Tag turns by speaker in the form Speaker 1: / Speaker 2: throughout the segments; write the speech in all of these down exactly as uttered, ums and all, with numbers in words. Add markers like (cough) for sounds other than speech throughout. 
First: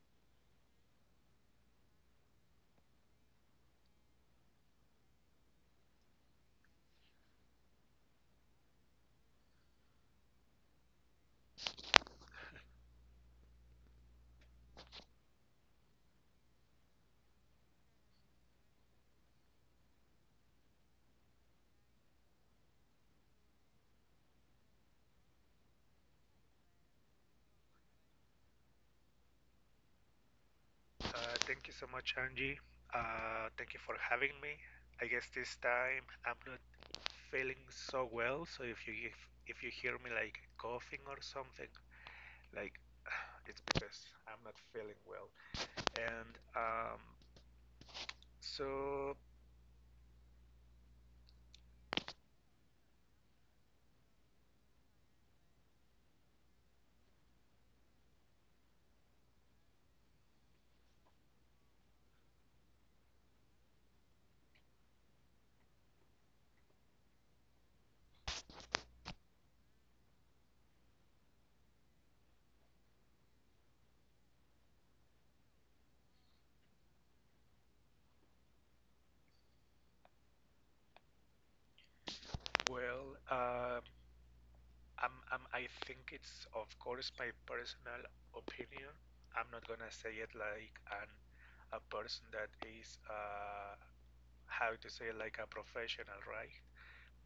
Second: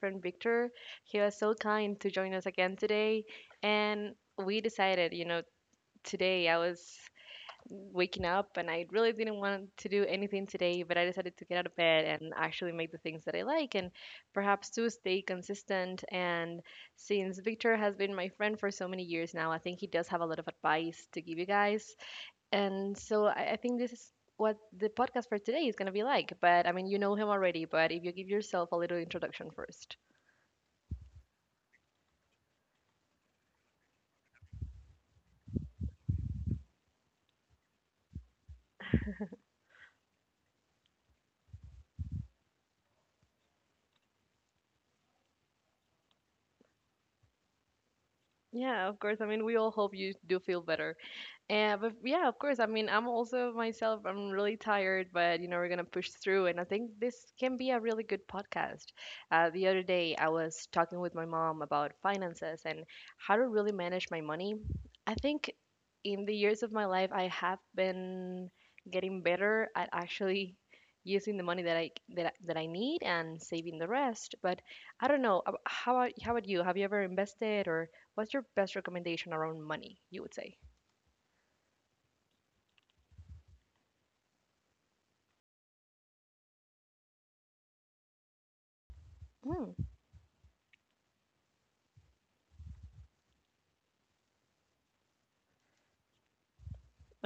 Speaker 1: friend Victor. He was so kind to join us again today, and we decided, you know, today I was waking up and I really didn't want to do anything today, but I decided to get out of bed and actually make the things that I like and perhaps to stay consistent. And since Victor has been my friend for so many years now, I think he does have a lot of advice to give you guys. And so I, I think this is what the podcast for today is going to be like. But I mean, you know him already, but if you give yourself a little introduction first.
Speaker 2: Uh, thank you so much, Angie. Uh, thank you for having me. I guess this time I'm not feeling so well, so if you if, if you hear me like coughing or something, like (sighs) it's because I'm not feeling well. And um,
Speaker 1: Yeah, of
Speaker 2: so
Speaker 1: course. I mean, we all hope you do feel better. Yeah, but yeah, of course. I mean, I'm also myself, I'm really tired, but you know, we're gonna push through. And I think this can be a really good podcast. Uh, the other day, I was talking with my mom about finances and how to really manage my money. I think in the years of my life, I have been getting better at actually using the money that I that, I- that I need and saving the rest. But I don't know, ab- how about, how about you? Have you ever invested or what's your best recommendation around money, you would say?
Speaker 2: well, um I'm, I'm I think it's, of course, my personal opinion. I'm not gonna say it like an a person that is uh, how to say, like a professional, right?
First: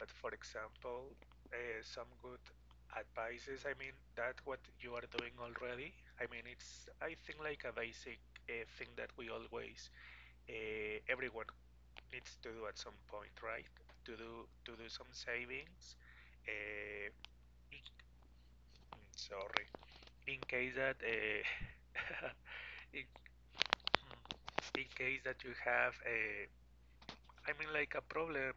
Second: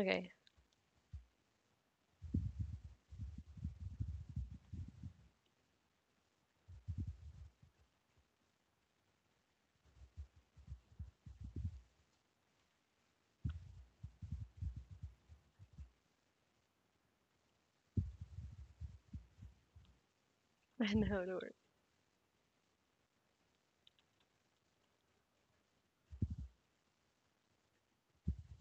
Speaker 2: But for example, uh, some good advices. I mean, that what you are doing already. I mean, it's, I think, like a basic uh, thing that we always uh, everyone needs to do at some point, right? To do to do some savings. Uh, Sorry, in case
Speaker 1: (laughs) I
Speaker 2: that
Speaker 1: know, don't worry.
Speaker 2: uh, (laughs) in, in case that you have a, I mean, like a problem.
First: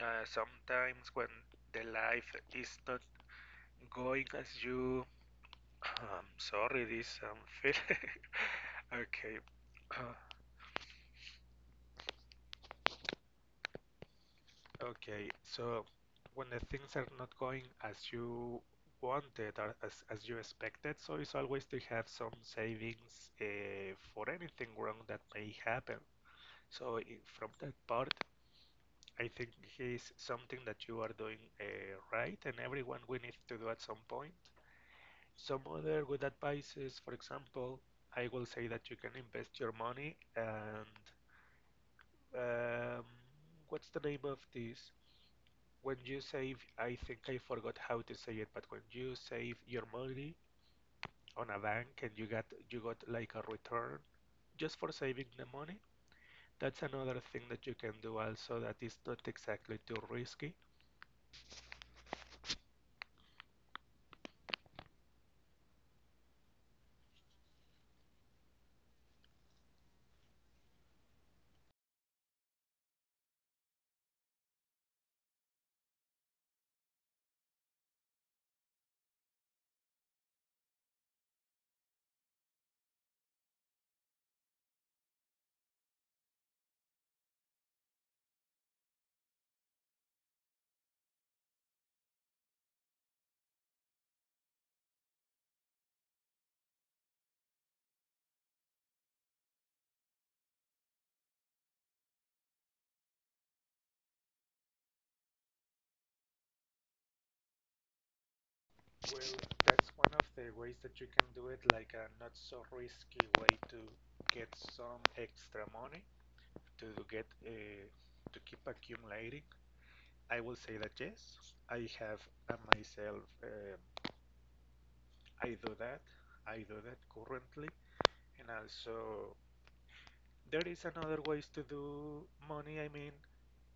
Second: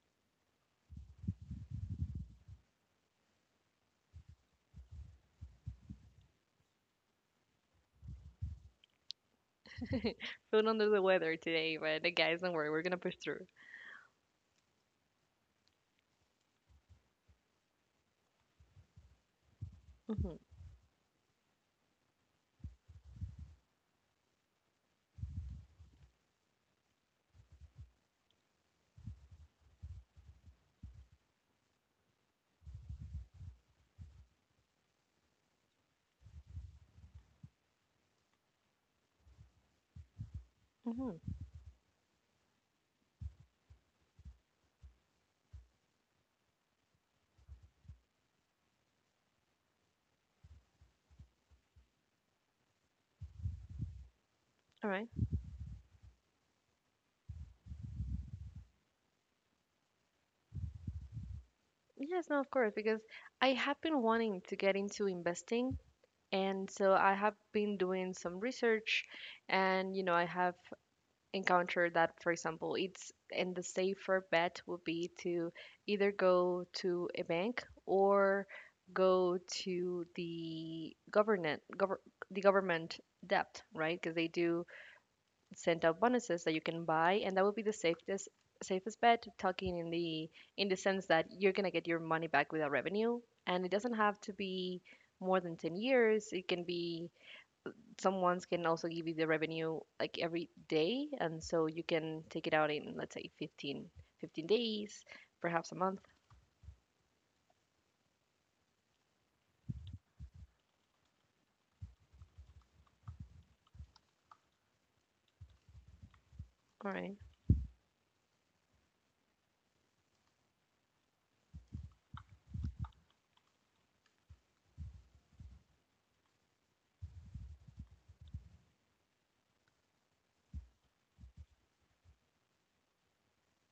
Speaker 2: Uh, sometimes when the life is not going as you I'm sorry, this um feel. (laughs) Okay, uh,
Speaker 1: (laughs) Feeling under the weather today, but the guys, don't worry, we're gonna push through.
Speaker 2: okay. So when the things are not going as you wanted or as as you
Speaker 1: Hmm.
Speaker 2: expected, so it's always to have some savings uh, for anything wrong that may happen. So i- from that part, I think, is something that you are doing, uh, right, and everyone, we need to do at some point. Some other good advice is, for example, I will say that you can invest your money and
Speaker 1: Hmm.
Speaker 2: Um, what's the name of this? When you save, I think I forgot how to say it, but when you save your money on a bank and you got you got like a return just for
Speaker 1: All right.
Speaker 2: saving the money, that's another thing that you can do also that is not exactly too risky.
Speaker 1: Yes, no, of course, because I have been wanting to get into investing, and so I have been doing some research, and you know, I have encountered that, for example, it's and the safer bet would be to either go to a bank or go to the government, gov the government debt, right? Because they do sent out bonuses that you can buy, and that would be the safest safest bet. Talking in the in the sense that you're gonna get your money back without revenue, and it doesn't have to be more than ten years. It can be someone's can also give you the revenue like every day, and so you can take it out in let's say fifteen fifteen days, perhaps a month.
Speaker 2: Well, that's one of the ways that you can do it, like a not so risky way to get some extra money to
Speaker 1: All right.
Speaker 2: get, uh, to keep accumulating. I will say that yes, I have uh, myself, um I do that. I do that currently, and also there is another ways to do money. I mean,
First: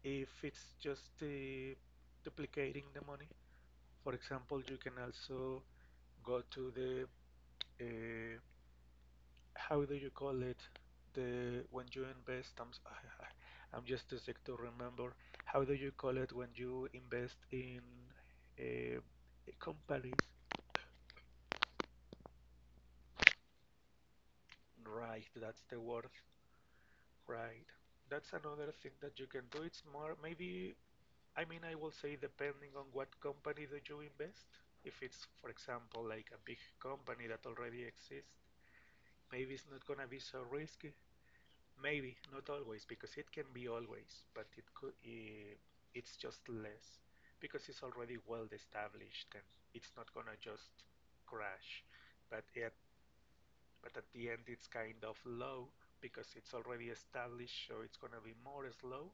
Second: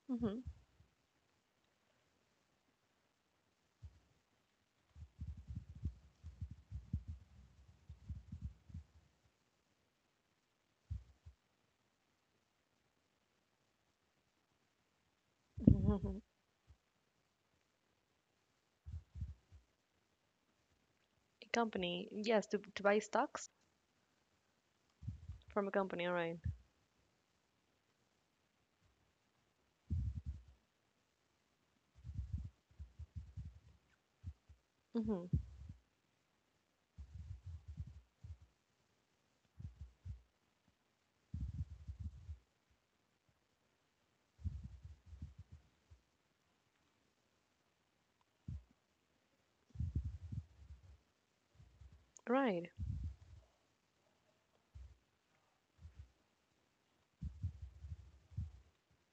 Speaker 2: if
Speaker 1: Mm-hmm.
Speaker 2: it's just uh, duplicating the money, for example, you can also go to the uh, how do you call it, the when you invest. I'm (laughs) s- I'm just too sick to remember. How do you call
Speaker 1: (laughs)
Speaker 2: it when you invest in uh, companies?
Speaker 1: A company, yes, to to buy stocks
Speaker 2: Right, that's
Speaker 1: from a
Speaker 2: the
Speaker 1: company.
Speaker 2: word.
Speaker 1: All right.
Speaker 2: Right. That's another thing that you can do. It's more, maybe, I mean, I will say depending on what company do you invest. If
Speaker 1: Mm-hmm.
Speaker 2: it's, for example, like a big company that already exists, maybe it's not gonna be so risky. Maybe, not always, because it can be always, but it could, eh, it's just less because it's already well established, and it's not gonna just crash. But
Speaker 1: Right.
Speaker 2: at but at the end, it's kind of low because it's already established, so it's going to be more slow,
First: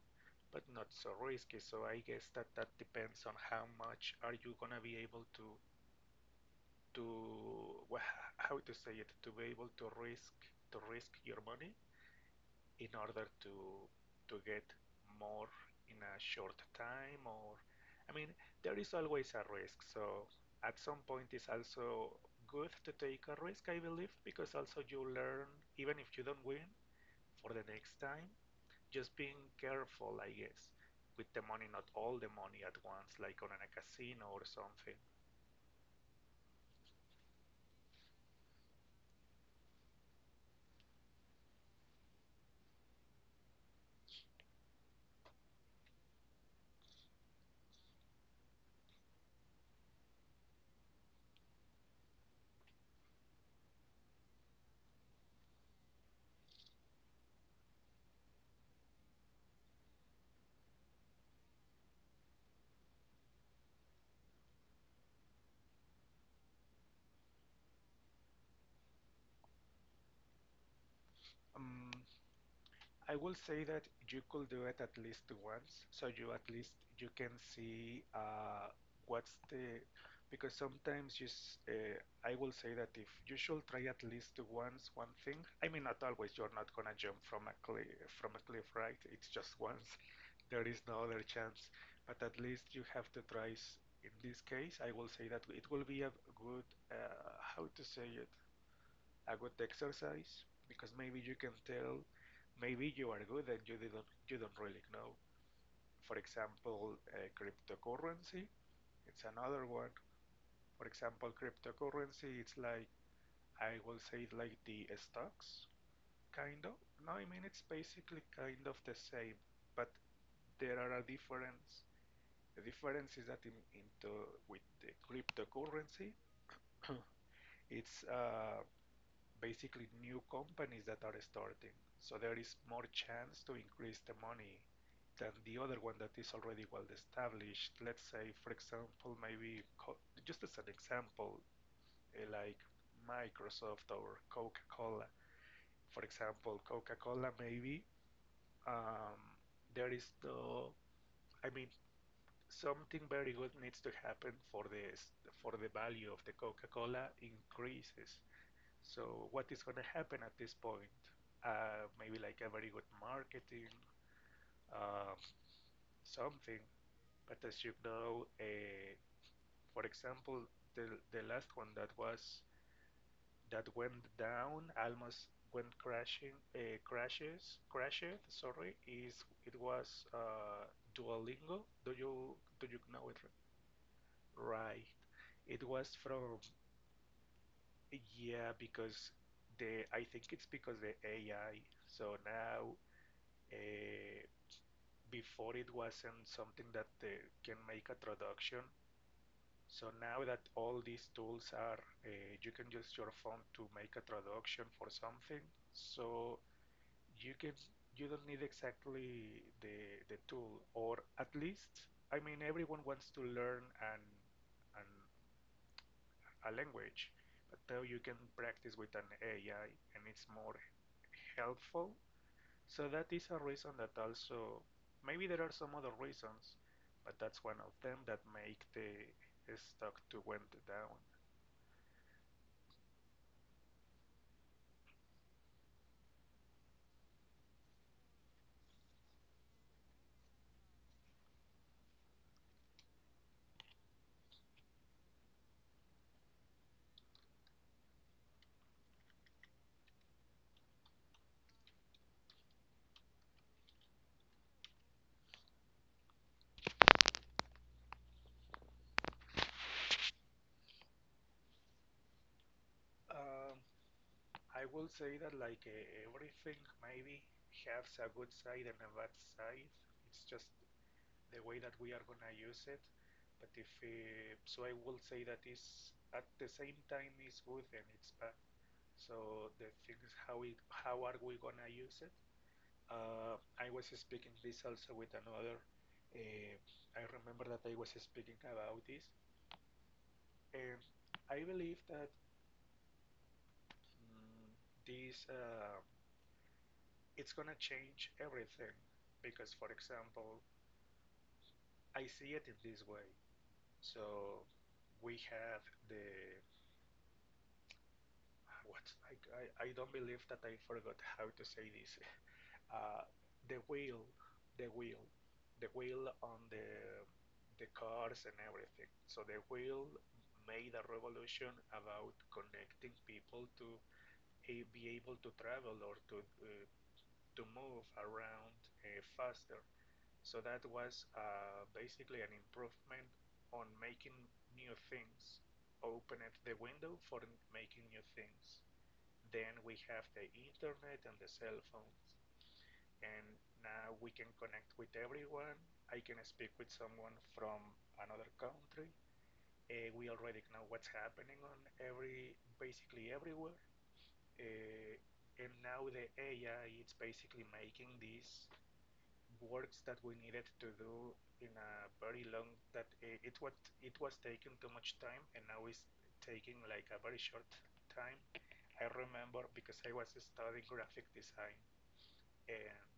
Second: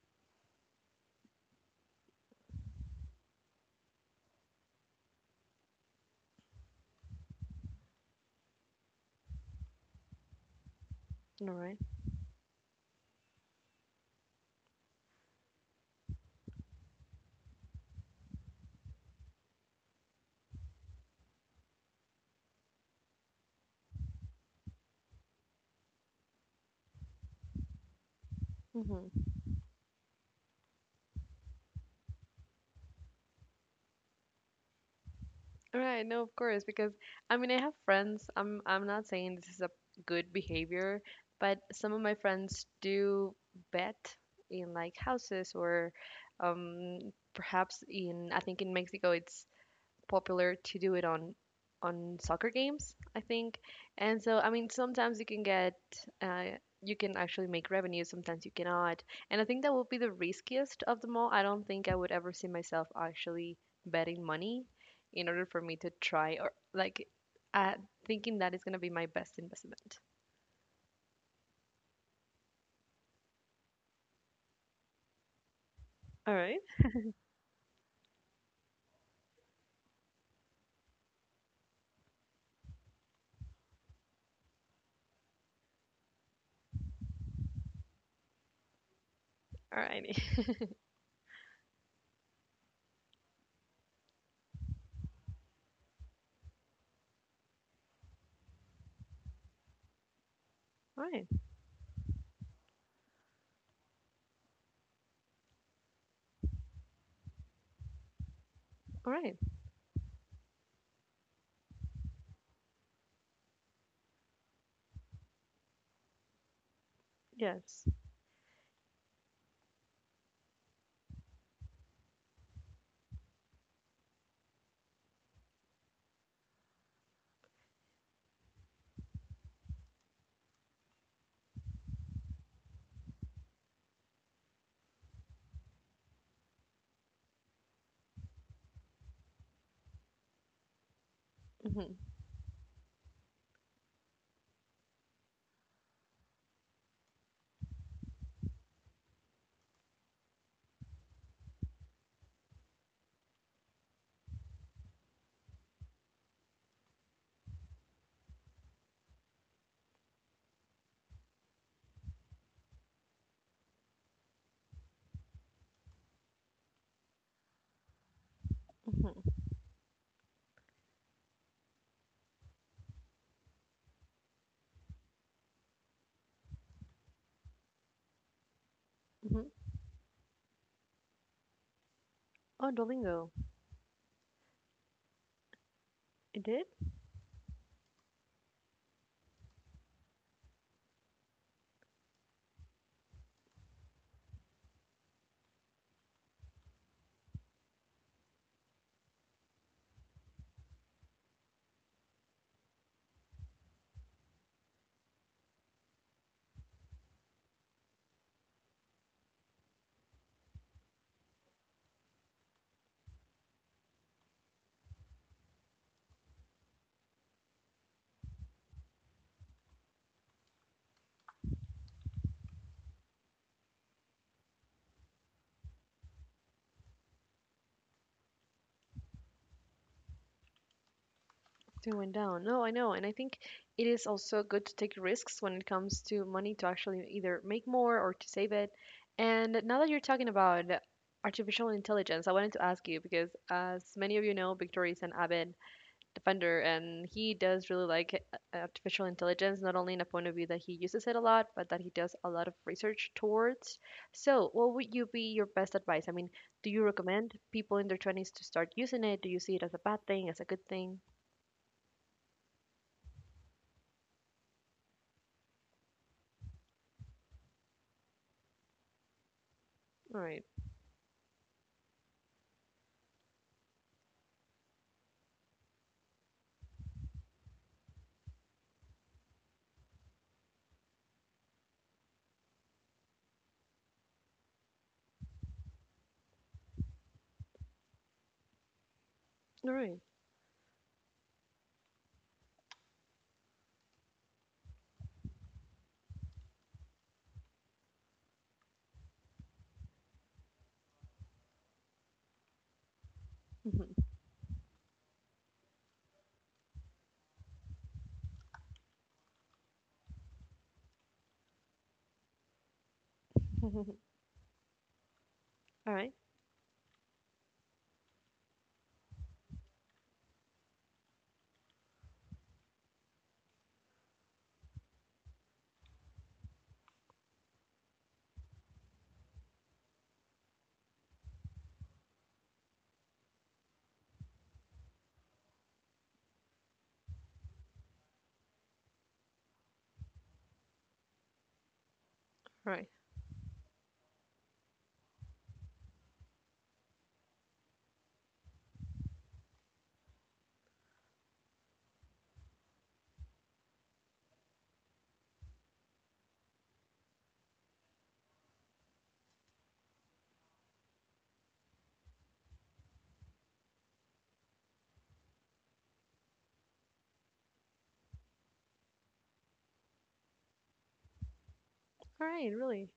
Speaker 2: but not so risky. So I guess that that depends on how much are you going to be able to to wha- how to say it, to be able to risk to risk your
Speaker 1: All right. All
Speaker 2: money
Speaker 1: right.
Speaker 2: in order to to get more in a short time, or I mean, there is always a risk. So at some point it's also good to take a risk, I believe, because also you learn, even if you don't win, for the next time,
Speaker 1: Mhm.
Speaker 2: just being careful, I guess, with the money, not all the money at once, like on a casino or something.
Speaker 1: Right, no, of course, because I mean, I have friends. I'm I'm not saying this is a good behavior, but some of my friends do bet in like houses or um perhaps in, I think, in Mexico it's popular to do it on on soccer games, I think. And so, I mean, sometimes you can get uh, you can actually make revenue, sometimes you cannot. And I think that would be the riskiest of them all. I don't think I would ever see myself actually betting money in order for me to try or like uh, thinking that is going to be my best investment.
Speaker 2: Um, I will say that you could do it at least once, so you
Speaker 1: All
Speaker 2: at
Speaker 1: right.
Speaker 2: least you can see, uh, what's the, because sometimes you uh, I will say that if you should try at least once one thing. I mean, not always. You're not gonna jump from a cliff from a cliff, right? It's just
Speaker 1: All
Speaker 2: once.
Speaker 1: righty.
Speaker 2: (laughs) There is no other chance. But at least you have to try. In this case, I will say that it will be a good, uh, how to say it, a good exercise, because
Speaker 1: All
Speaker 2: maybe
Speaker 1: right.
Speaker 2: you can tell, maybe you are good and you didn't you don't really know. For example, uh, cryptocurrency,
Speaker 1: All
Speaker 2: it's
Speaker 1: right.
Speaker 2: another one. For example, cryptocurrency, it's like, I will say it like the stocks, kind of. No, I mean, it's
Speaker 1: Yes.
Speaker 2: basically kind of the same, but there are a difference. The difference is that in, into with the cryptocurrency (coughs) it's, uh, basically new companies that are starting. So there is more chance to increase the money than the other one that is already well established. Let's say, for example, maybe co- just as an example,
Speaker 1: Mm-hmm.
Speaker 2: eh, like Microsoft or Coca Cola. For example, Coca Cola, maybe, um, there is the, I mean, something very good needs to happen for this, for the value of the Coca Cola increases. So what is going to happen at this point? Uh, maybe like a very good marketing, um, something. But as you know, uh,
Speaker 1: Mm-hmm.
Speaker 2: for example, the the last one that was, that went down, almost went crashing, uh, crashes, crashed. Sorry, is it
Speaker 1: Mm-hmm.
Speaker 2: was, uh, Duolingo? Do you do
Speaker 1: Oh,
Speaker 2: you know it?
Speaker 1: Duolingo.
Speaker 2: Right. It was from
Speaker 1: It did?
Speaker 2: yeah, because the, I think it's because the A I. So now, Uh, before it wasn't something that uh, can make a traduction. So now that all these tools are, uh, you can use your phone to make a traduction for something. So you can, you don't need exactly the the tool, or at least, I mean, everyone wants to learn an an a language, but now you can practice with an A I, and it's more helpful. So that is a reason that also, maybe there are some other reasons, but that's one of them that make the stock to went down.
Speaker 1: They went down. No, I know. And I think it is also good to take risks when it comes to money to actually either make more or to save it. And now that you're talking about artificial intelligence, I wanted to ask you because, as many of you know, Victoria is an avid defender and he does really like uh, artificial intelligence, not only in a point of view that he uses it a lot, but that he does a lot of research towards. So, what would you be your best advice? I mean, do you recommend people in their twenties to start using it? Do you see it as a bad thing, as a good thing?
Speaker 2: Um, I will say that, like, uh, everything maybe has a good side and a bad side.
Speaker 1: All
Speaker 2: It's
Speaker 1: right.
Speaker 2: just the way that we are gonna use it. But if uh, so, I will say that is, at the same time, is good and it's bad. So the things, how it, how are we gonna use it? Uh, I was speaking this also with another. Uh, I remember that I was speaking about this,
Speaker 1: All right.
Speaker 2: and I believe that, mm, this uh, it's gonna change everything because, for example, I see it in this way.
Speaker 1: (laughs)
Speaker 2: So we have the what I, I, I don't believe that I forgot how to say this, uh, the
Speaker 1: All
Speaker 2: wheel, the wheel, the wheel
Speaker 1: right.
Speaker 2: on the the cars, and everything. So the wheel made a revolution about connecting people to, eh, be able to travel or to, uh, to move around uh, faster. So that was, uh, basically an improvement on making new things. Opened the window for making new things. Then we have the internet and the cell phones,
Speaker 1: All right.
Speaker 2: and now we can connect with everyone. I can speak with someone from another country. Uh, we already know what's happening on every, basically everywhere. Uh, and now the A I, it's basically making these works that we needed to do in a very long that it, it was, it was taking too much time, and now it's taking like a very short time. I remember because I was studying graphic design,
Speaker 1: All right.
Speaker 2: and
Speaker 1: Really.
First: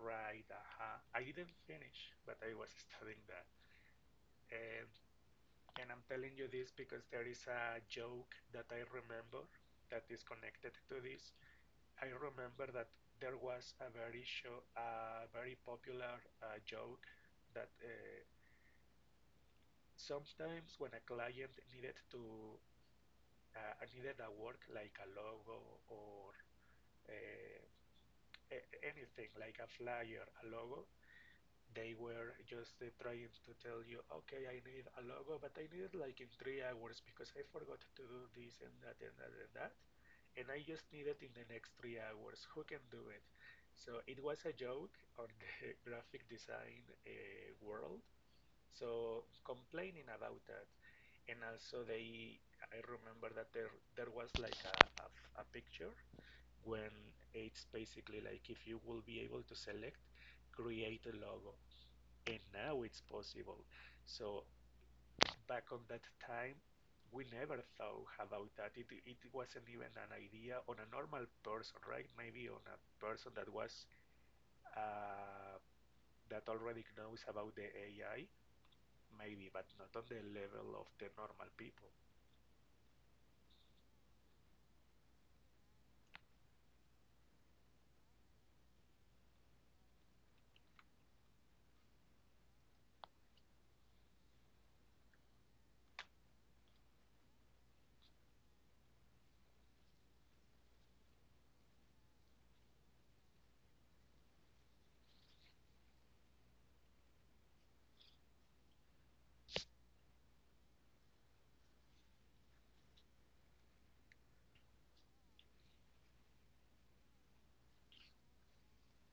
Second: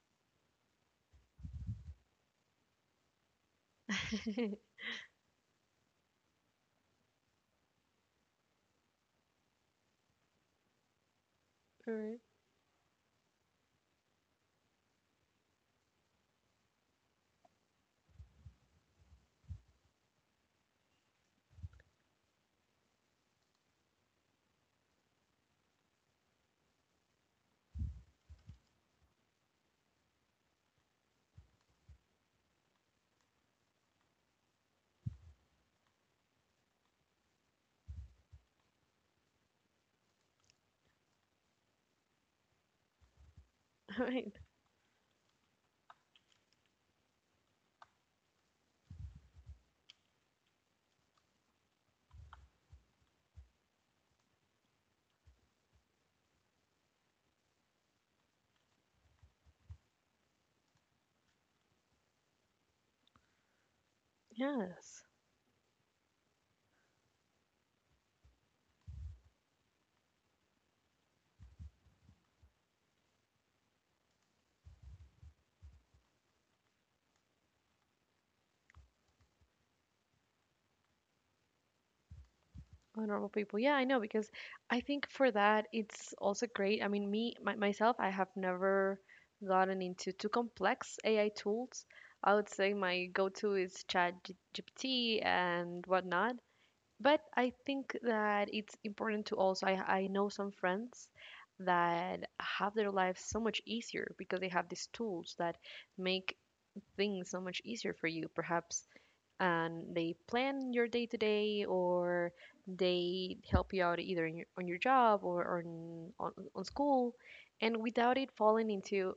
Speaker 2: Right, uh-huh. I didn't finish, but I was studying that.
Speaker 1: (laughs)
Speaker 2: And and I'm telling you this because there is a joke that I remember that is connected to this.
Speaker 1: All
Speaker 2: I
Speaker 1: right.
Speaker 2: remember that there was a very show, a very popular, uh, joke that, uh, sometimes when a client needed to, uh, needed a work like a logo, or uh, a- anything, like a flyer, a logo, they were just, uh, trying to tell you, okay, I need a logo, but I need it like in three hours, because I forgot to do this and that and that and that. And I just need it in the next three hours. Who can do it?
Speaker 1: All
Speaker 2: So it
Speaker 1: right.
Speaker 2: was a joke on the (laughs) graphic design, uh, world. So complaining about that. And also they, I remember that there there was like a a a picture when it's basically like if you will be able to select create a logo, and now it's possible. So
Speaker 1: Yes.
Speaker 2: back on that time, we never thought about that. It, it wasn't even an idea on a normal person, right? Maybe on a person that was, uh, that already knows about the A I, maybe, but not on the level of the normal people.
Speaker 1: Honorable people. Yeah, I know because I think for that it's also great. I mean, me my, myself, I have never gotten into too complex A I tools. I would say my go-to is ChatGPT and whatnot. But I think that it's important to also. I I know some friends that have their lives so much easier because they have these tools that make things so much easier for you perhaps and they plan your day to day or they help you out either in your, on your job or, or on, on, on school and without it falling into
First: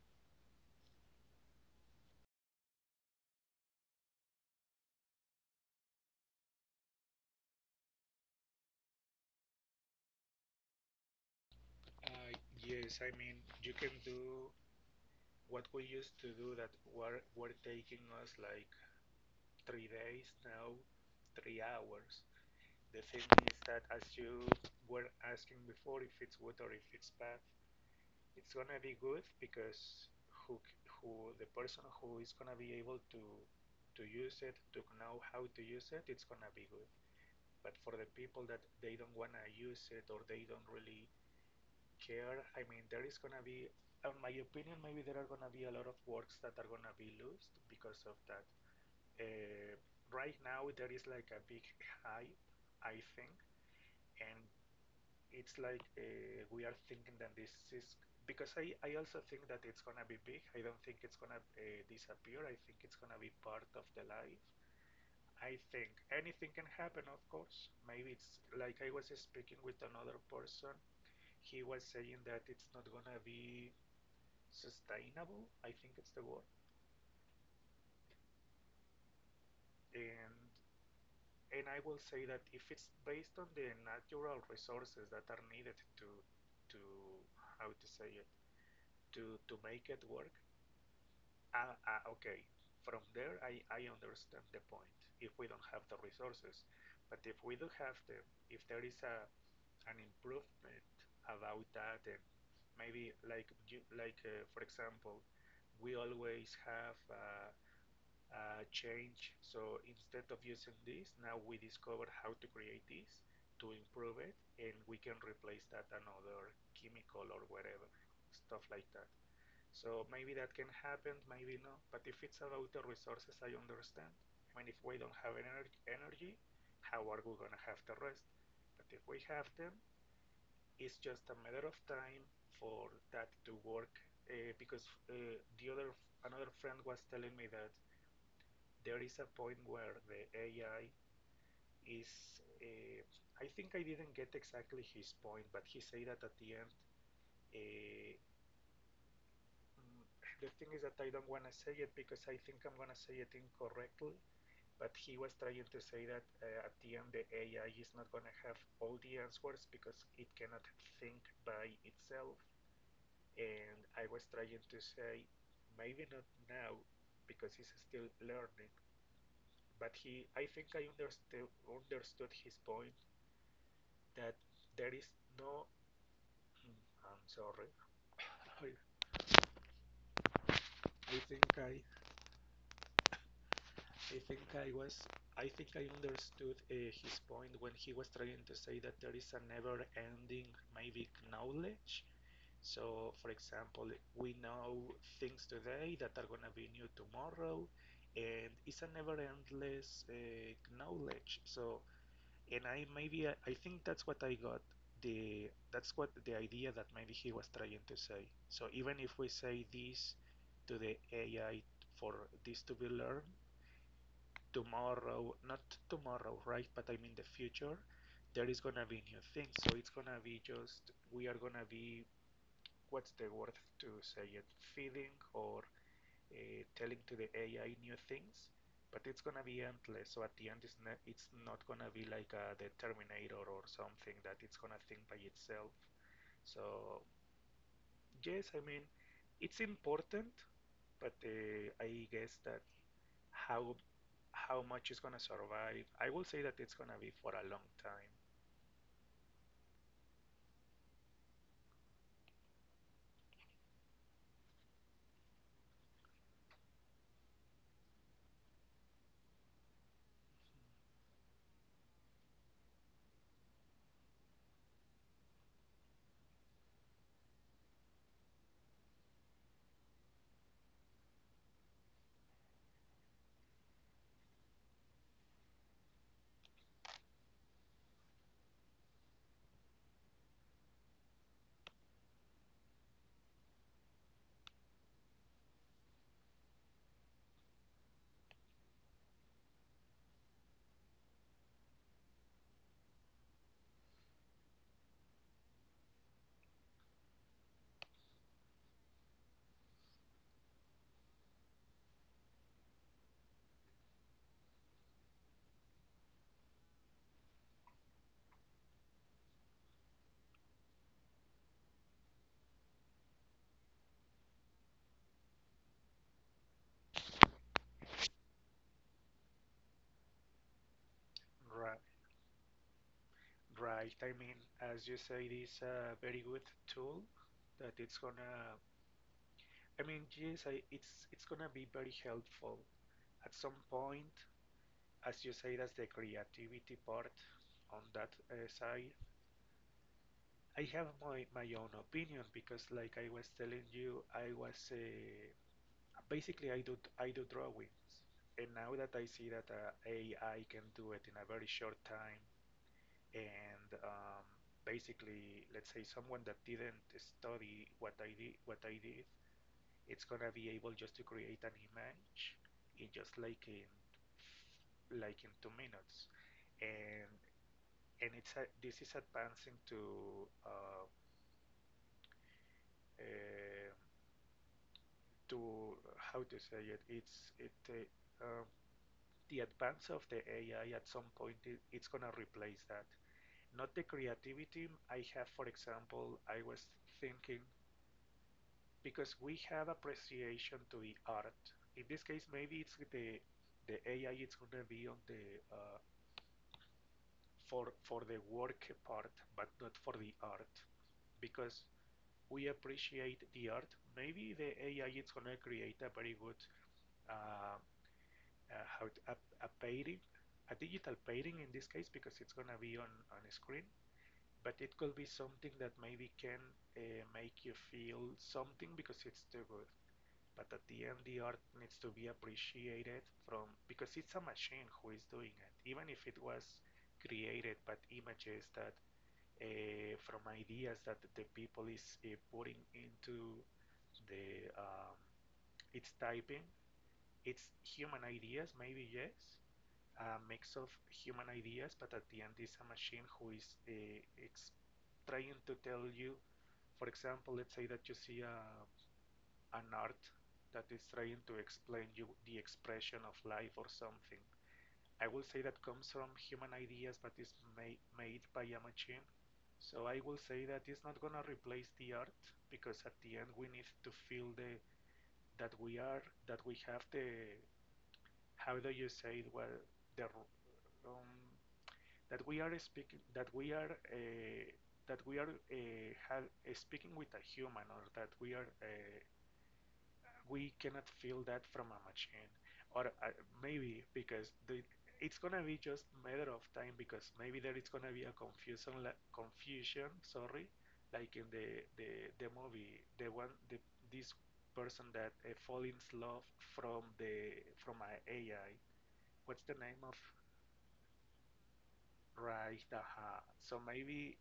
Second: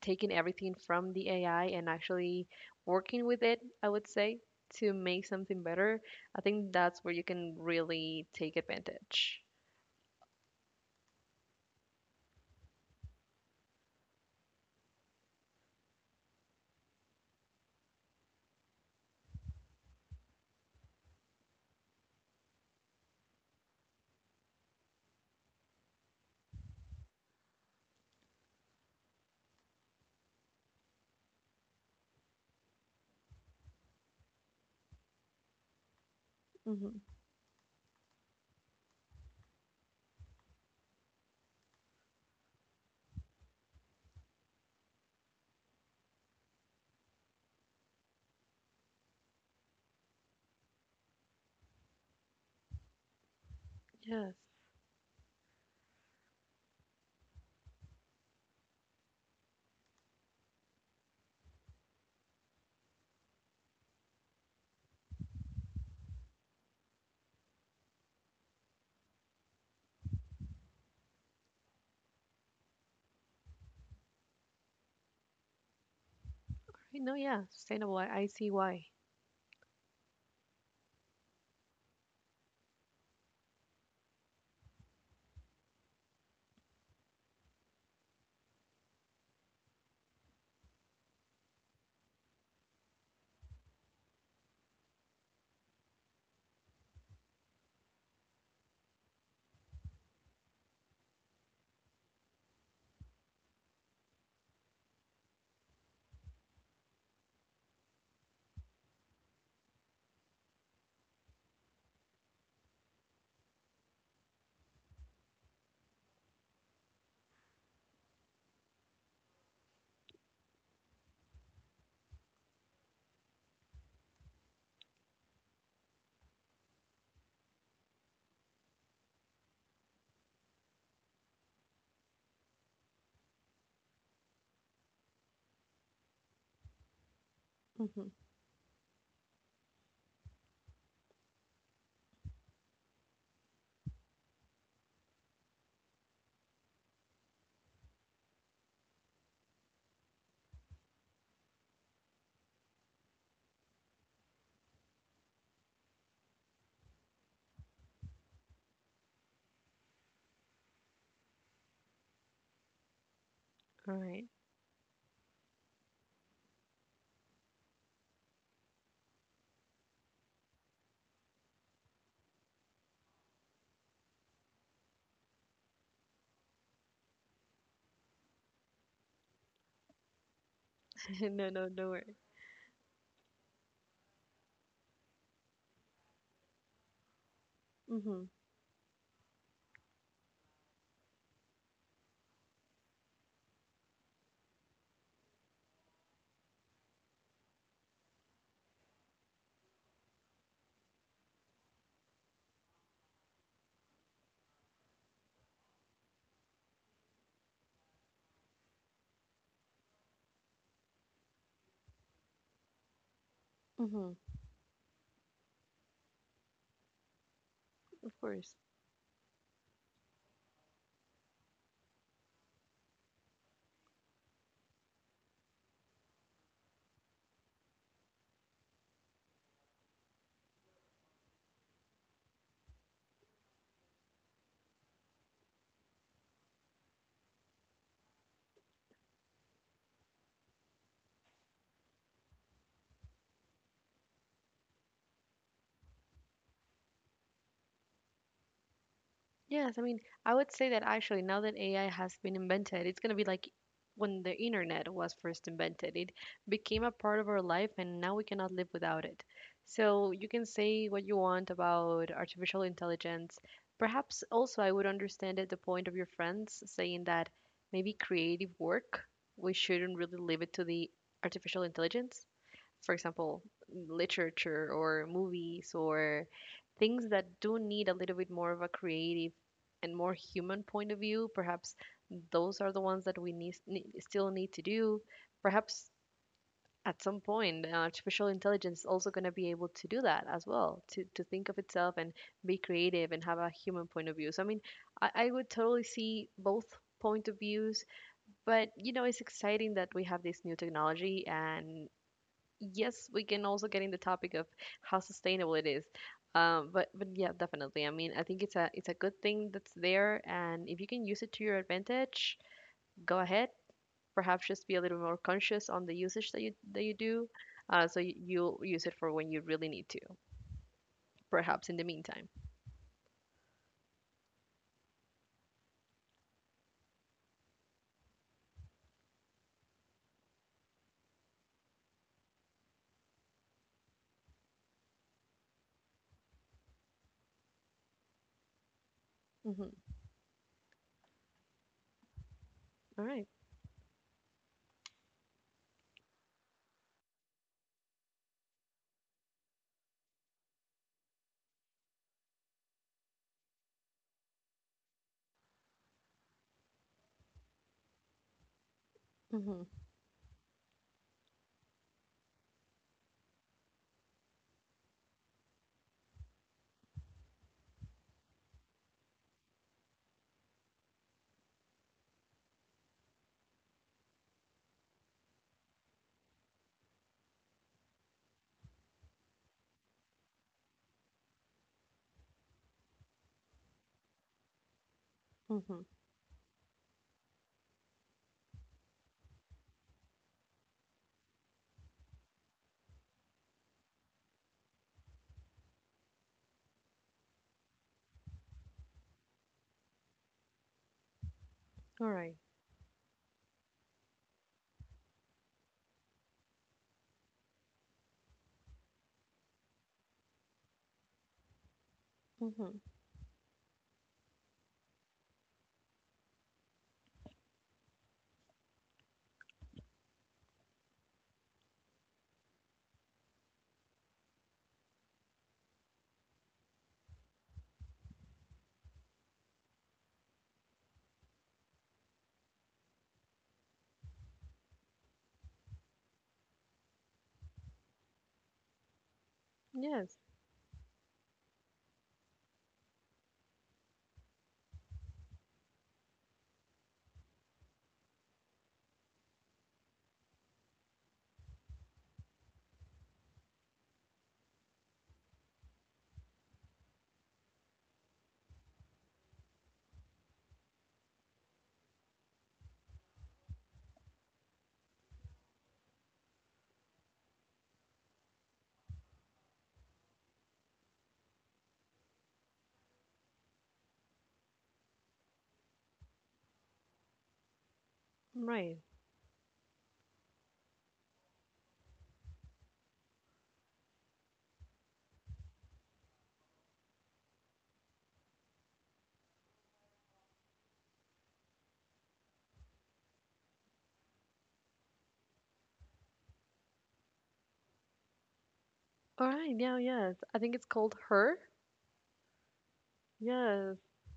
Speaker 1: taking everything from the ai and actually working with it I would say to make something better I think that's where you can really take advantage.
Speaker 2: Uh, yes, I mean, you can do what we used to do that were, were taking us like three days, now three hours. The thing is that, as you were asking before, if it's good or if it's bad, it's gonna be good because who who the person who is gonna be able to to use it, to know how to use it, it's gonna be good.
Speaker 1: Hmm.
Speaker 2: But for the people that they don't wanna use it or they don't really care, I mean, there is gonna be, in my opinion, maybe there are gonna be a lot of works that are gonna be lost because of that. Uh, right now, there is like a big hype, I think,
Speaker 1: Yes.
Speaker 2: and it's like uh, we are thinking that this is because I, I also think that it's gonna be big. I don't think it's gonna uh, disappear. I think it's gonna be part of the life. I think anything can happen, of course. Maybe it's like I was speaking with another person. He was saying that it's not gonna be sustainable. I think it's the word.
Speaker 1: Right, no yeah sustainable, i, I see why.
Speaker 2: And and I will say that if it's based on the natural resources that are needed to to how to say it to to make it work. Ah, ah, okay. From there, I, I understand the point. If we don't have the resources, but if we do have them, if there is a an improvement about that, and maybe like you, like uh, for example, we always have uh, a change. So instead of using this, now we discover how to create this to improve it, and we can replace that another chemical or whatever stuff like that. So maybe that can happen, maybe not. But if it's about the resources, I understand. I mean, if we don't have ener- energy, how are we gonna have the rest? But if we have them, it's just a matter of time for that to work. Uh, because uh, the other Another friend was telling me that
Speaker 1: Mhm.
Speaker 2: there is a point where the A I is. Uh, I think I didn't get exactly his point, but he said that at the end, uh, Mm, the thing is that I don't want to say it because I think I'm going to say it incorrectly. But he was trying to say that uh, at the end the A I is not going to have all the answers because it cannot think by itself. And
Speaker 1: All
Speaker 2: I was
Speaker 1: right.
Speaker 2: trying to say maybe not now because it's still learning. But he, I think I understood understood his point that there is no. Mm, I'm sorry. I, I
Speaker 1: (laughs)
Speaker 2: think
Speaker 1: no no,
Speaker 2: I
Speaker 1: no worry.
Speaker 2: I think I was I think I understood uh, his point when he was
Speaker 1: Mm-hmm.
Speaker 2: trying to say that there is a never-ending maybe knowledge. So, for example, we know things today that are gonna be new tomorrow, and it's a never-endless uh, knowledge. So, and I maybe I, I think that's what I got the that's what the idea that maybe he was trying to say. So even if we say this to the A I for this to be learned,
Speaker 1: Mm-hmm.
Speaker 2: tomorrow, not tomorrow, right? But I mean the future,
Speaker 1: Of
Speaker 2: there
Speaker 1: course.
Speaker 2: is gonna be new things. So it's gonna be just we are gonna be what's the word to say it, feeding or uh, telling to the A I new things, but it's gonna be endless. So at the end, it's not it's not gonna be like uh, the Terminator or something that it's gonna think by itself. So yes, I mean it's important, but uh, I guess that how how much is gonna survive. I will say that it's gonna be for a long time.
Speaker 1: Yes, I mean, I would say that actually now that A I has been invented, it's going to be like when the internet was first invented. It became a part of our life and now we cannot live without it. So you can say what you want about artificial intelligence. Perhaps also I would understand at the point of your friends saying that maybe creative work, we shouldn't really leave it to the artificial intelligence, for example, literature or movies or things that do need a little bit more of a creative and more human point of view. Perhaps those are the ones that we need, need still need to do. Perhaps at some point, uh, artificial intelligence is also going to be able to do that as well, to, to think of itself and be creative and have a human point of view. So, I mean, I, I would totally see both point of views, but you know it's exciting that we have this new technology and yes, we can also get in the topic of how sustainable it is. Um, but but yeah, definitely. I mean, I think it's a it's a good thing that's there, and if you can use it to your advantage, go ahead. Perhaps just be a little more conscious on the usage that you that you do, uh, so you, you'll use it for when you really need to. Perhaps
Speaker 2: Right,
Speaker 1: in the meantime.
Speaker 2: right. I mean, as you say, it is a very good tool that it's gonna. I mean, yes, I, it's it's gonna be very helpful at some point. As you say, that's the creativity part on that uh, side.
Speaker 1: Mm-hmm.
Speaker 2: I have my my own opinion because, like I
Speaker 1: All
Speaker 2: was
Speaker 1: right.
Speaker 2: telling you, I was uh, basically, I do I do drawings, and now that I see that uh, A I can do it in a very short time, and um, basically, let's say someone that didn't study what I did, what I did,
Speaker 1: Mm-hmm.
Speaker 2: it's gonna be able just to create an image in just like in like in two minutes, and and it's a, this is advancing to uh, uh, to how to say it. It's it. Uh, um, the advance of the A I at some point it, it's gonna replace that. Not the creativity I have, for
Speaker 1: Mm-hmm.
Speaker 2: example, I was thinking because we have appreciation to the art. In this case, maybe it's the the A I it's gonna be on the uh, for for the work part, but not for the art because
Speaker 1: All right.
Speaker 2: we appreciate the art. Maybe the A I it's gonna create a very good uh, uh, how to, a, a painting, a digital painting in this case, because it's gonna be
Speaker 1: Mm-hmm.
Speaker 2: on on a screen. But it could be something that maybe can uh, make you feel something because it's too good. But at the end, the art needs to be appreciated from because it's a machine who is doing it. Even if it was created, but images that uh, from ideas that the people is uh, putting into the um, it's typing it's human ideas maybe yes a
Speaker 1: Yes.
Speaker 2: mix of human ideas, but at the end is a machine who is uh, ex trying to tell you, for example, let's say that you see a, an art that is trying to explain you the expression of life or something. I will say that comes from human ideas, but is ma- made by a machine. So I will say that it's not gonna replace the art because at the end we need to feel the that we are that we have the how do you say it well the um, that we are speaking that we are uh, that we are uh, have, uh, speaking with a human or that we are
Speaker 1: Right.
Speaker 2: uh, we cannot feel that from a machine or uh, maybe because the it's gonna be just matter of time because maybe there is gonna be a confusion la- confusion, sorry, like in the the, the movie the one the this person that uh, fall in love from the from an A I.
Speaker 1: All
Speaker 2: What's the
Speaker 1: right.
Speaker 2: name
Speaker 1: Yeah.
Speaker 2: of?
Speaker 1: Yes. I think it's called her.
Speaker 2: Right, uh so
Speaker 1: Yes.
Speaker 2: maybe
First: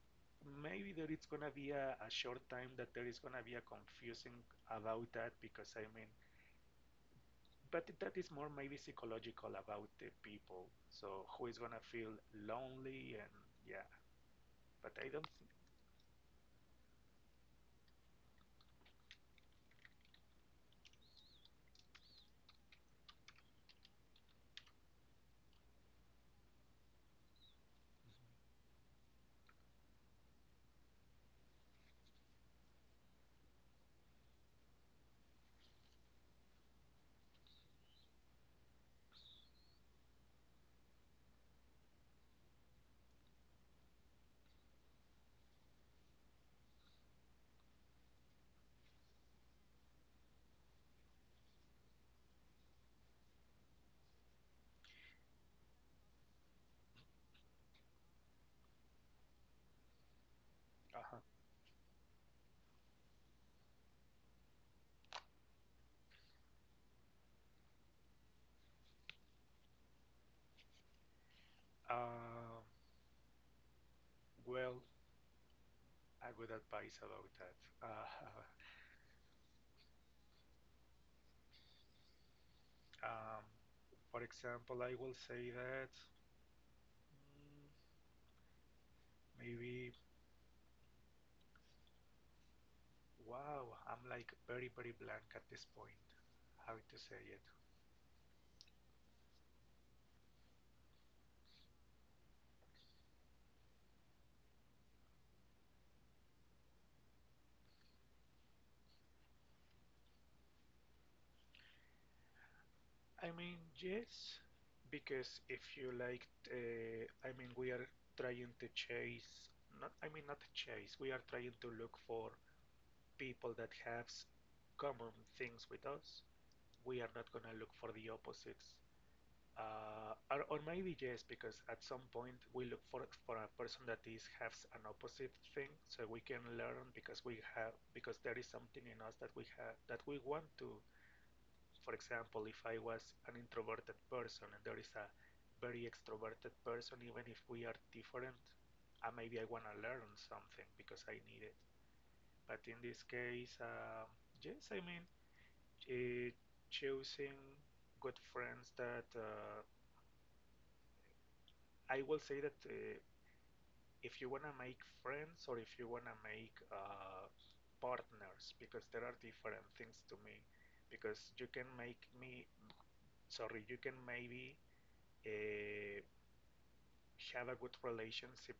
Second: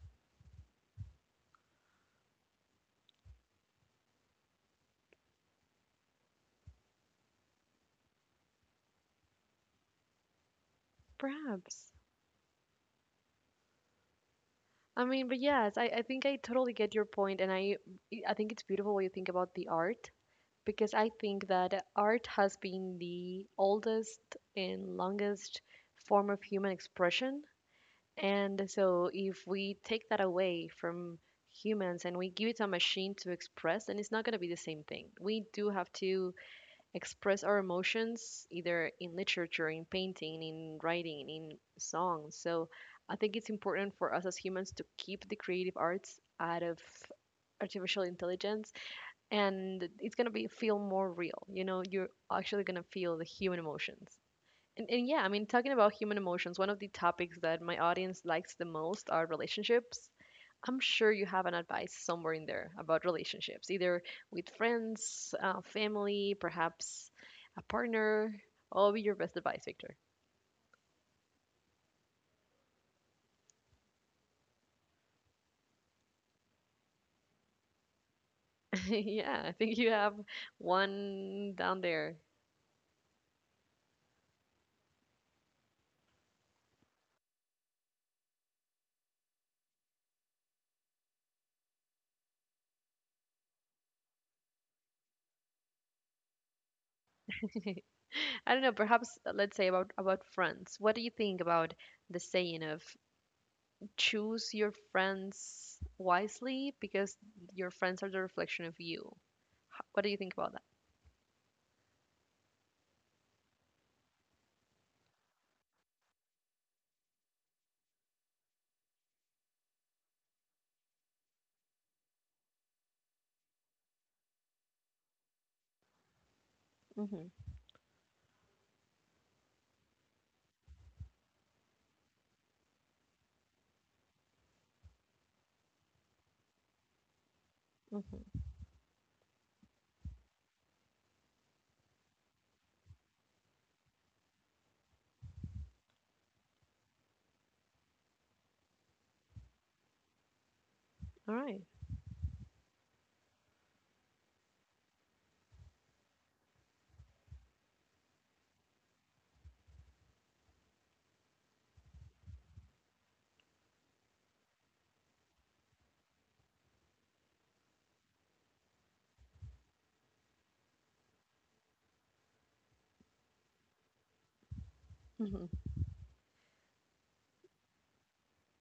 Speaker 2: maybe there is gonna be a, a short time that there is gonna be a confusing about that because I mean, but that is more maybe psychological about the people. So who is gonna
Speaker 1: Perhaps.
Speaker 2: feel lonely and yeah, but
Speaker 1: I
Speaker 2: I
Speaker 1: mean,
Speaker 2: don't
Speaker 1: but
Speaker 2: think,
Speaker 1: yes, I, I think I totally get your point, and I I think it's beautiful what you think about the art because I think that art has been the oldest and longest form of human expression, and so if we take that away from humans and we give it a machine to express, then it's not going to be the same thing. We do have to express our emotions either in literature, in painting, in writing, in songs. So I think it's important for us as humans to keep the creative arts out of artificial intelligence and it's going to be feel more real. You know, you're actually going to feel the human emotions. And, and yeah, I mean, talking about human emotions, one of the topics that my audience likes the most are relationships. I'm sure
Speaker 2: uh-huh.
Speaker 1: you have an advice somewhere in there about relationships, either with friends, uh, family, perhaps a partner. What would be your best advice, Victor?
Speaker 2: Uh, well, I would advise about that. Uh,
Speaker 1: (laughs) yeah, I think you have one down there.
Speaker 2: (laughs) um, for example, I will say that mm, maybe. Wow, I'm like very, very blank at this point. How to say it?
Speaker 1: I don't know, perhaps uh, let's say about about friends. What do you think about the saying of choose your friends wisely because your friends are the reflection of you? Ho- What do you think about that?
Speaker 2: I mean, yes, because if you like, uh, I mean, we are trying to chase, not, I mean, not chase, we are trying to look for people that have s- common things with us. We are not
Speaker 1: Mm-hmm.
Speaker 2: gonna look for the opposites. uh, or, or maybe yes, because at some point we look for for a person that is has an opposite thing, so we can learn because we have because there
Speaker 1: Mm-hmm.
Speaker 2: is something in us that we have that we want to. For example, if I was an introverted person and there is a very extroverted person, even if we are different, uh, maybe I want to learn something because I
Speaker 1: All
Speaker 2: need it.
Speaker 1: right.
Speaker 2: But in this case, um yes, I mean, uh, choosing good friends that uh, I will say that uh, if you want to make friends or if you want to make uh, partners because there are different things to me because you can make me sorry you can maybe
Speaker 1: Mm-hmm.
Speaker 2: uh, have a good relationship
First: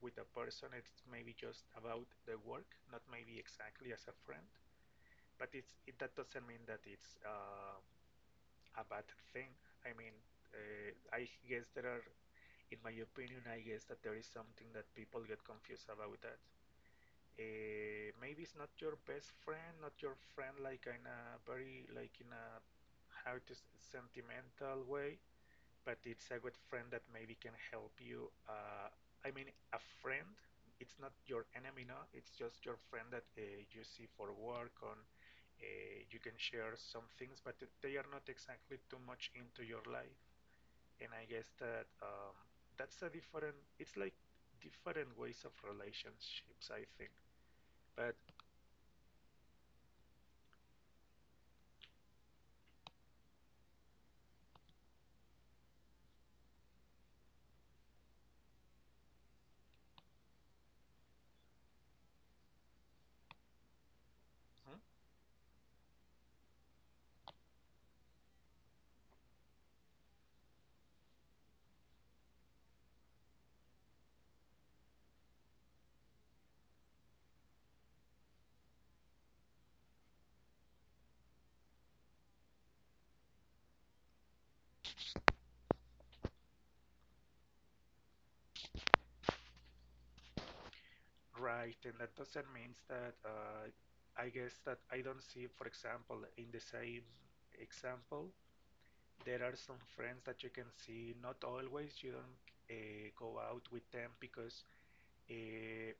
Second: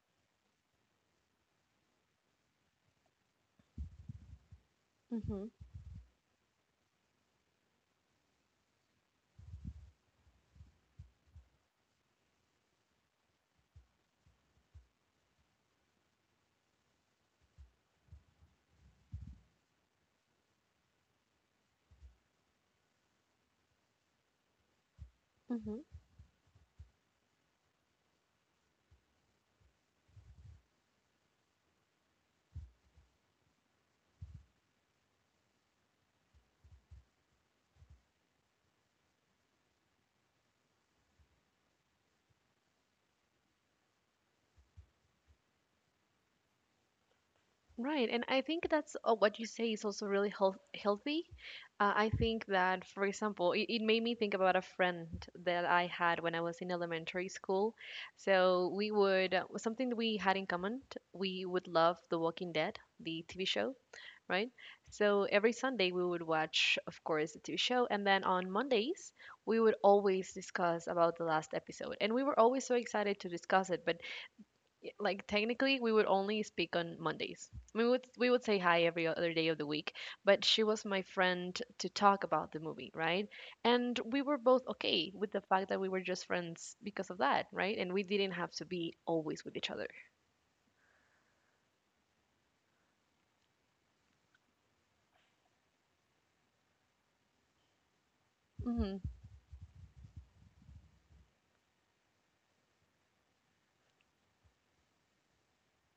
Speaker 2: with a person, it's maybe just about the work, not maybe exactly as a friend,
Speaker 1: Mm-hmm.
Speaker 2: but it's it, that doesn't mean that it's uh, a bad thing. I mean, uh, I guess there are in my opinion I guess that there is something that people get confused about that uh, maybe it's not your best friend, not your friend like in a very like in a how it is sentimental way,
Speaker 1: Mm-hmm.
Speaker 2: but it's a good friend that maybe can help you. Uh, I mean, a friend. It's not your enemy, no. It's just your friend that uh, you see for work on. Uh, you can share some things, but they are not exactly too much into your life. And I guess that um, that's a different. It's like different ways of relationships, I think.
Speaker 1: Right,
Speaker 2: But
Speaker 1: and I think that's uh, what you say is also really health healthy. Uh, I think that, for example, it, it made me think about a friend that I had when I was in elementary school. So we would uh, something that we had in common. t- We would love The Walking Dead, the T V show, right? So every Sunday we would watch, of course, the T V show, and then on Mondays we would always discuss about the last episode, and we were always so excited to discuss it. But y- like technically, we would only speak on Mondays. We would we would say hi every other day of the week, but she was my friend to talk about the movie, right? And we were both okay with the fact that we were just friends because of that, right? And we didn't have to be always with each other.
Speaker 2: right, and that doesn't mean that uh, I guess that I don't see, for example, in the same example,
Speaker 1: Hmm.
Speaker 2: there are some friends that you can see, not always, you don't uh, go out with them because uh,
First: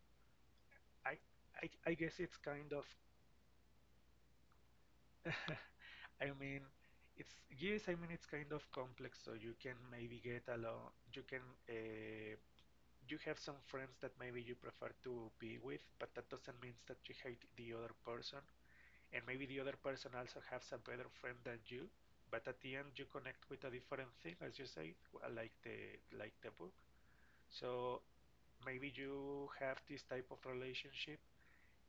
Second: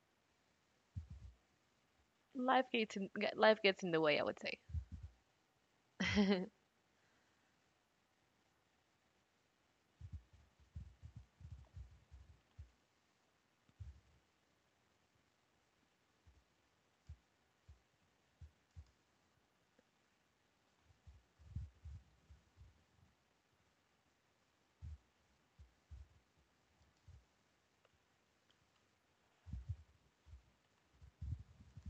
Speaker 2: I, I, I guess it's
Speaker 1: Life
Speaker 2: kind of,
Speaker 1: gets in, ge- life gets in the way, I would say.
Speaker 2: (laughs) I mean,
Speaker 1: (laughs)
Speaker 2: it's, yes, I mean, it's kind of complex, so you can maybe get along, you can, uh, you have some friends that maybe you prefer to be with, but that doesn't mean that you hate the other person, and maybe the other person also has a better friend than you, but at the end you connect with a different thing as you say, like the like the book. So maybe you have this type of relationship,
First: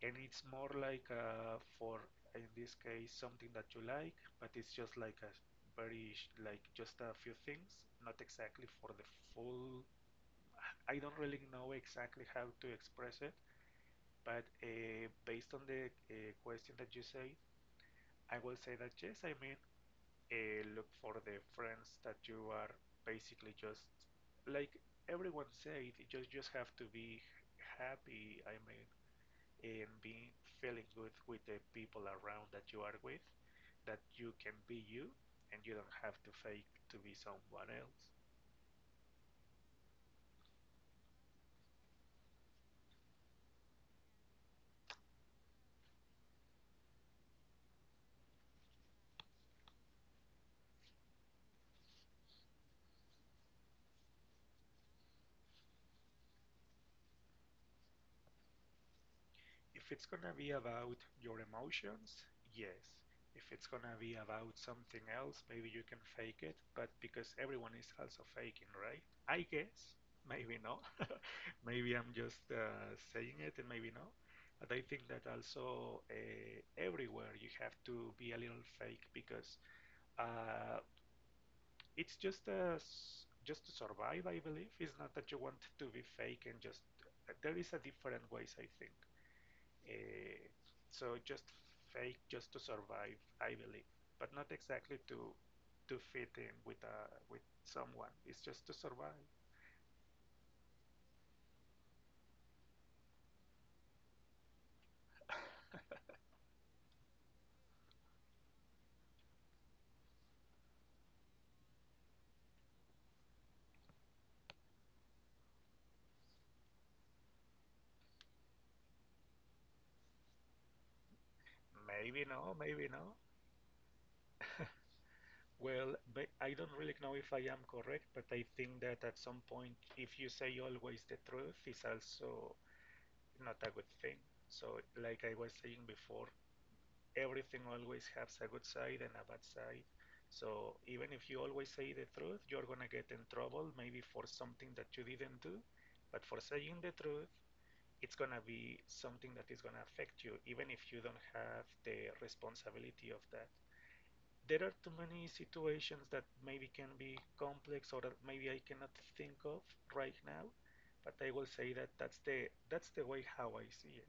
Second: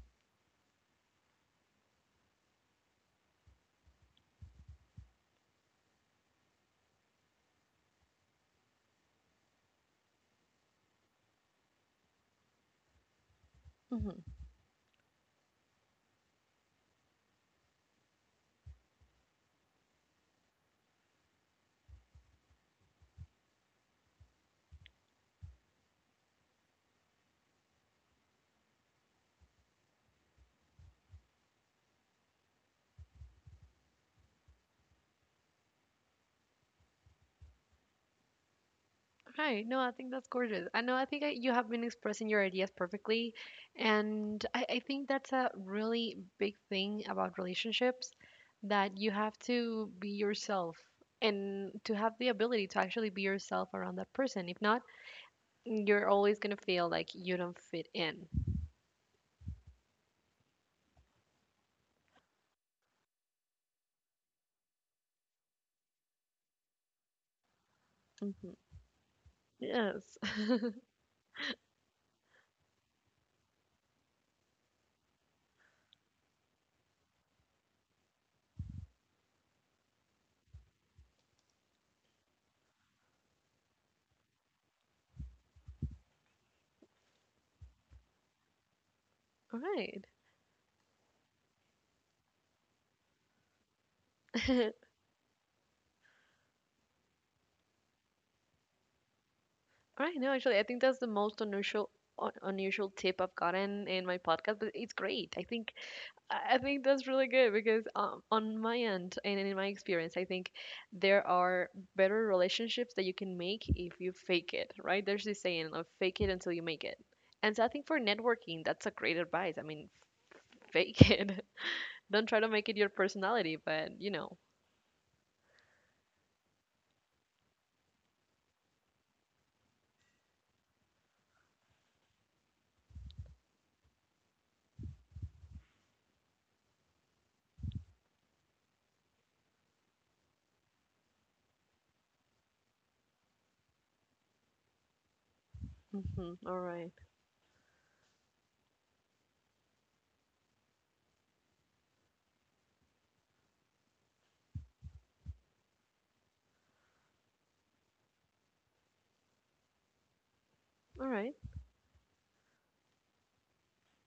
Speaker 2: and it's more like uh, for in this case something that you like, but it's just like a very like just a few things, not exactly for the full. I don't really know exactly how to express it,
Speaker 1: Mhm.
Speaker 2: but uh, based on the uh, question that you say, I will say that yes, I mean, uh, look for the friends that you are basically just like everyone said, you just just have to be happy. I mean, and being feeling good with the people around that you are with, that you can be you and you don't have to fake to be someone else.
Speaker 1: Right. No, I think that's gorgeous. I know. I think I, you have been expressing your ideas perfectly, and I, I think that's a really big thing about relationships that you have to be yourself and to have the ability to actually be yourself around that person. If not, you're always gonna feel like you don't fit in.
Speaker 2: If it's gonna be about your emotions, yes. If it's gonna be about something else, maybe you can fake it, but because everyone is also
Speaker 1: Hmm.
Speaker 2: faking, right, I guess
Speaker 1: Yes. (laughs)
Speaker 2: maybe not. Maybe I'm just uh, saying it, and maybe no. But I think that also uh, everywhere you have to be a little fake because uh, it's just a s just to survive, I believe. It's not that you want to be fake and just there is a different ways, I think.
Speaker 1: All right.
Speaker 2: Uh, so just fake just to survive, I believe, but not
Speaker 1: (laughs) All
Speaker 2: exactly to to fit in with uh, with someone. It's just to survive.
Speaker 1: right. No, actually, I think that's the most unusual un- unusual tip I've gotten in my podcast, but it's great. I
Speaker 2: (laughs)
Speaker 1: think I think that's really good because um, on my end and in my experience, I think there are better relationships that you can make if you fake it, right? There's this saying of fake it until you make it. And so I think for networking, that's a great advice. I mean, fake (laughs) it.
Speaker 2: Maybe
Speaker 1: Don't try to
Speaker 2: no,
Speaker 1: make it
Speaker 2: maybe
Speaker 1: your
Speaker 2: no.
Speaker 1: personality, but you know.
Speaker 2: Well, but I don't really know if I am correct, but I think that at some point, if you say always the truth, is also not a good thing. So, like I was saying before, everything always has a good side and a bad side. So, even if you always say the truth, you're gonna get in trouble, maybe for something that you didn't do. But
Speaker 1: Mhm.
Speaker 2: for
Speaker 1: All
Speaker 2: saying the
Speaker 1: right.
Speaker 2: truth, it's gonna be something that is gonna affect you, even if you don't have the responsibility of that. There are too many situations that maybe can be complex or that maybe I cannot think of right now,
Speaker 1: All
Speaker 2: but I
Speaker 1: right.
Speaker 2: will say that that's the that's the way how I see it.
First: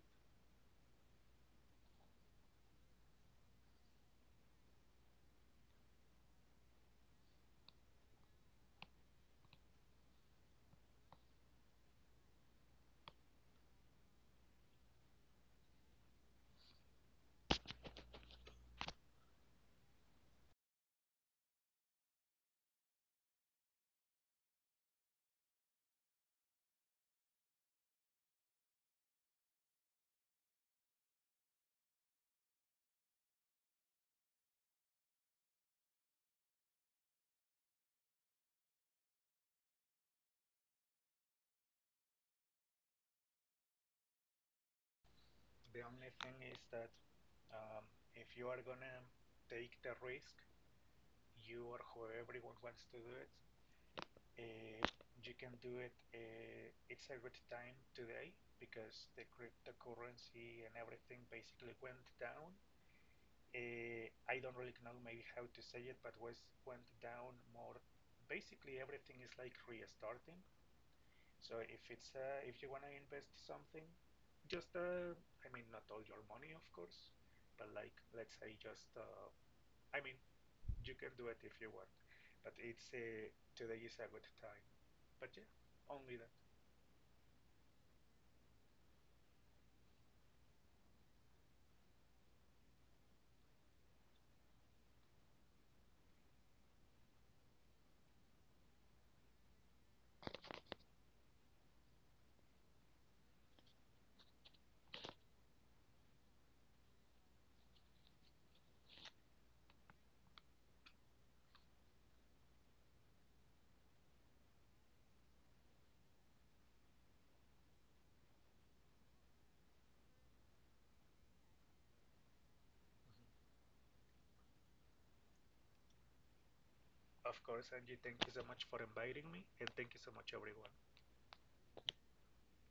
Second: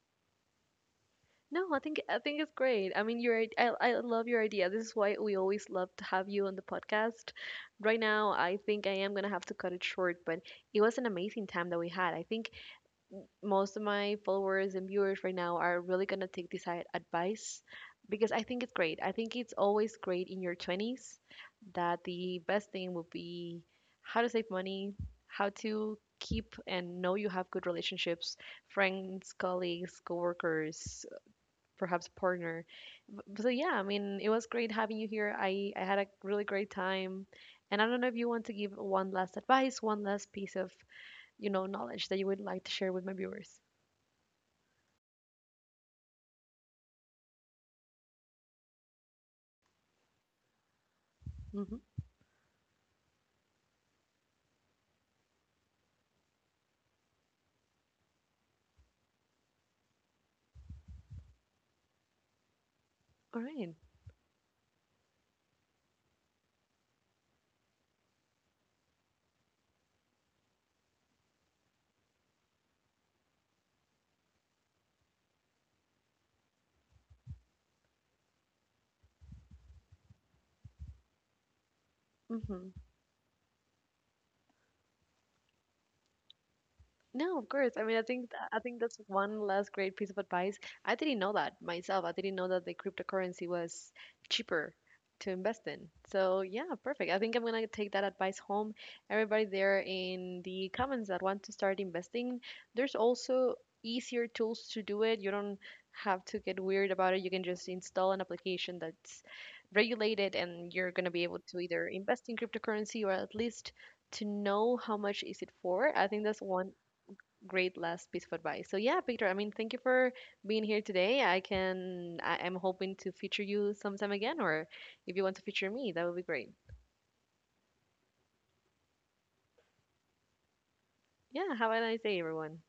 Speaker 1: No, I think I think it's great. I mean, your I I love your idea. This is why we always love to have you on the podcast. Right now, I think I am gonna have to cut it short, but it was an amazing time that we had. I think most of my followers and viewers right now are really gonna take this i- advice because I think it's great. I think it's always great in your twenties that the best thing would be how to save money, how to keep and know you have good relationships, friends, colleagues, coworkers, perhaps partner. B- So yeah, I mean, it was great having you here. I I had a really great time. And I don't know if you want to give one last advice, one last piece of, you know, knowledge that you would like to share with my viewers.
Speaker 2: The only thing is that um, if you are gonna take the risk, you or
Speaker 1: Mhm.
Speaker 2: whoever wants to do it, uh, you can do it. Uh, it's a good time today because the cryptocurrency and everything basically went down.
Speaker 1: All right.
Speaker 2: Uh, I don't really know maybe how to say it, but was went down more. Basically, everything is like restarting. So if it's uh, if you want to invest something, just uh, I mean not all your money, of course, but like let's say just uh, I mean you can do it if you want, but
Speaker 1: Mhm.
Speaker 2: it's uh, today is a good time. But yeah, only that.
Speaker 1: No, of course. I mean, I think I think that's one last great piece of advice. I didn't know that myself. I didn't know that the cryptocurrency was cheaper to invest in. So yeah, perfect. I think I'm gonna take that advice home. Everybody there in the comments that want to start investing, there's also easier tools to do it. You don't have to get weird about it. You can just install an application that's regulated, and you're gonna be able to either invest in cryptocurrency or at least to know how much is it for. I think that's one great last piece of advice. So yeah, Peter, I mean, thank you for being here today. I can, I, I'm hoping to feature you sometime again, or if you want to feature me, that would be great.
Speaker 2: Of course, Angie, thank you so much for inviting me, and thank you so much, everyone.
Speaker 1: Yeah, have a nice day, everyone.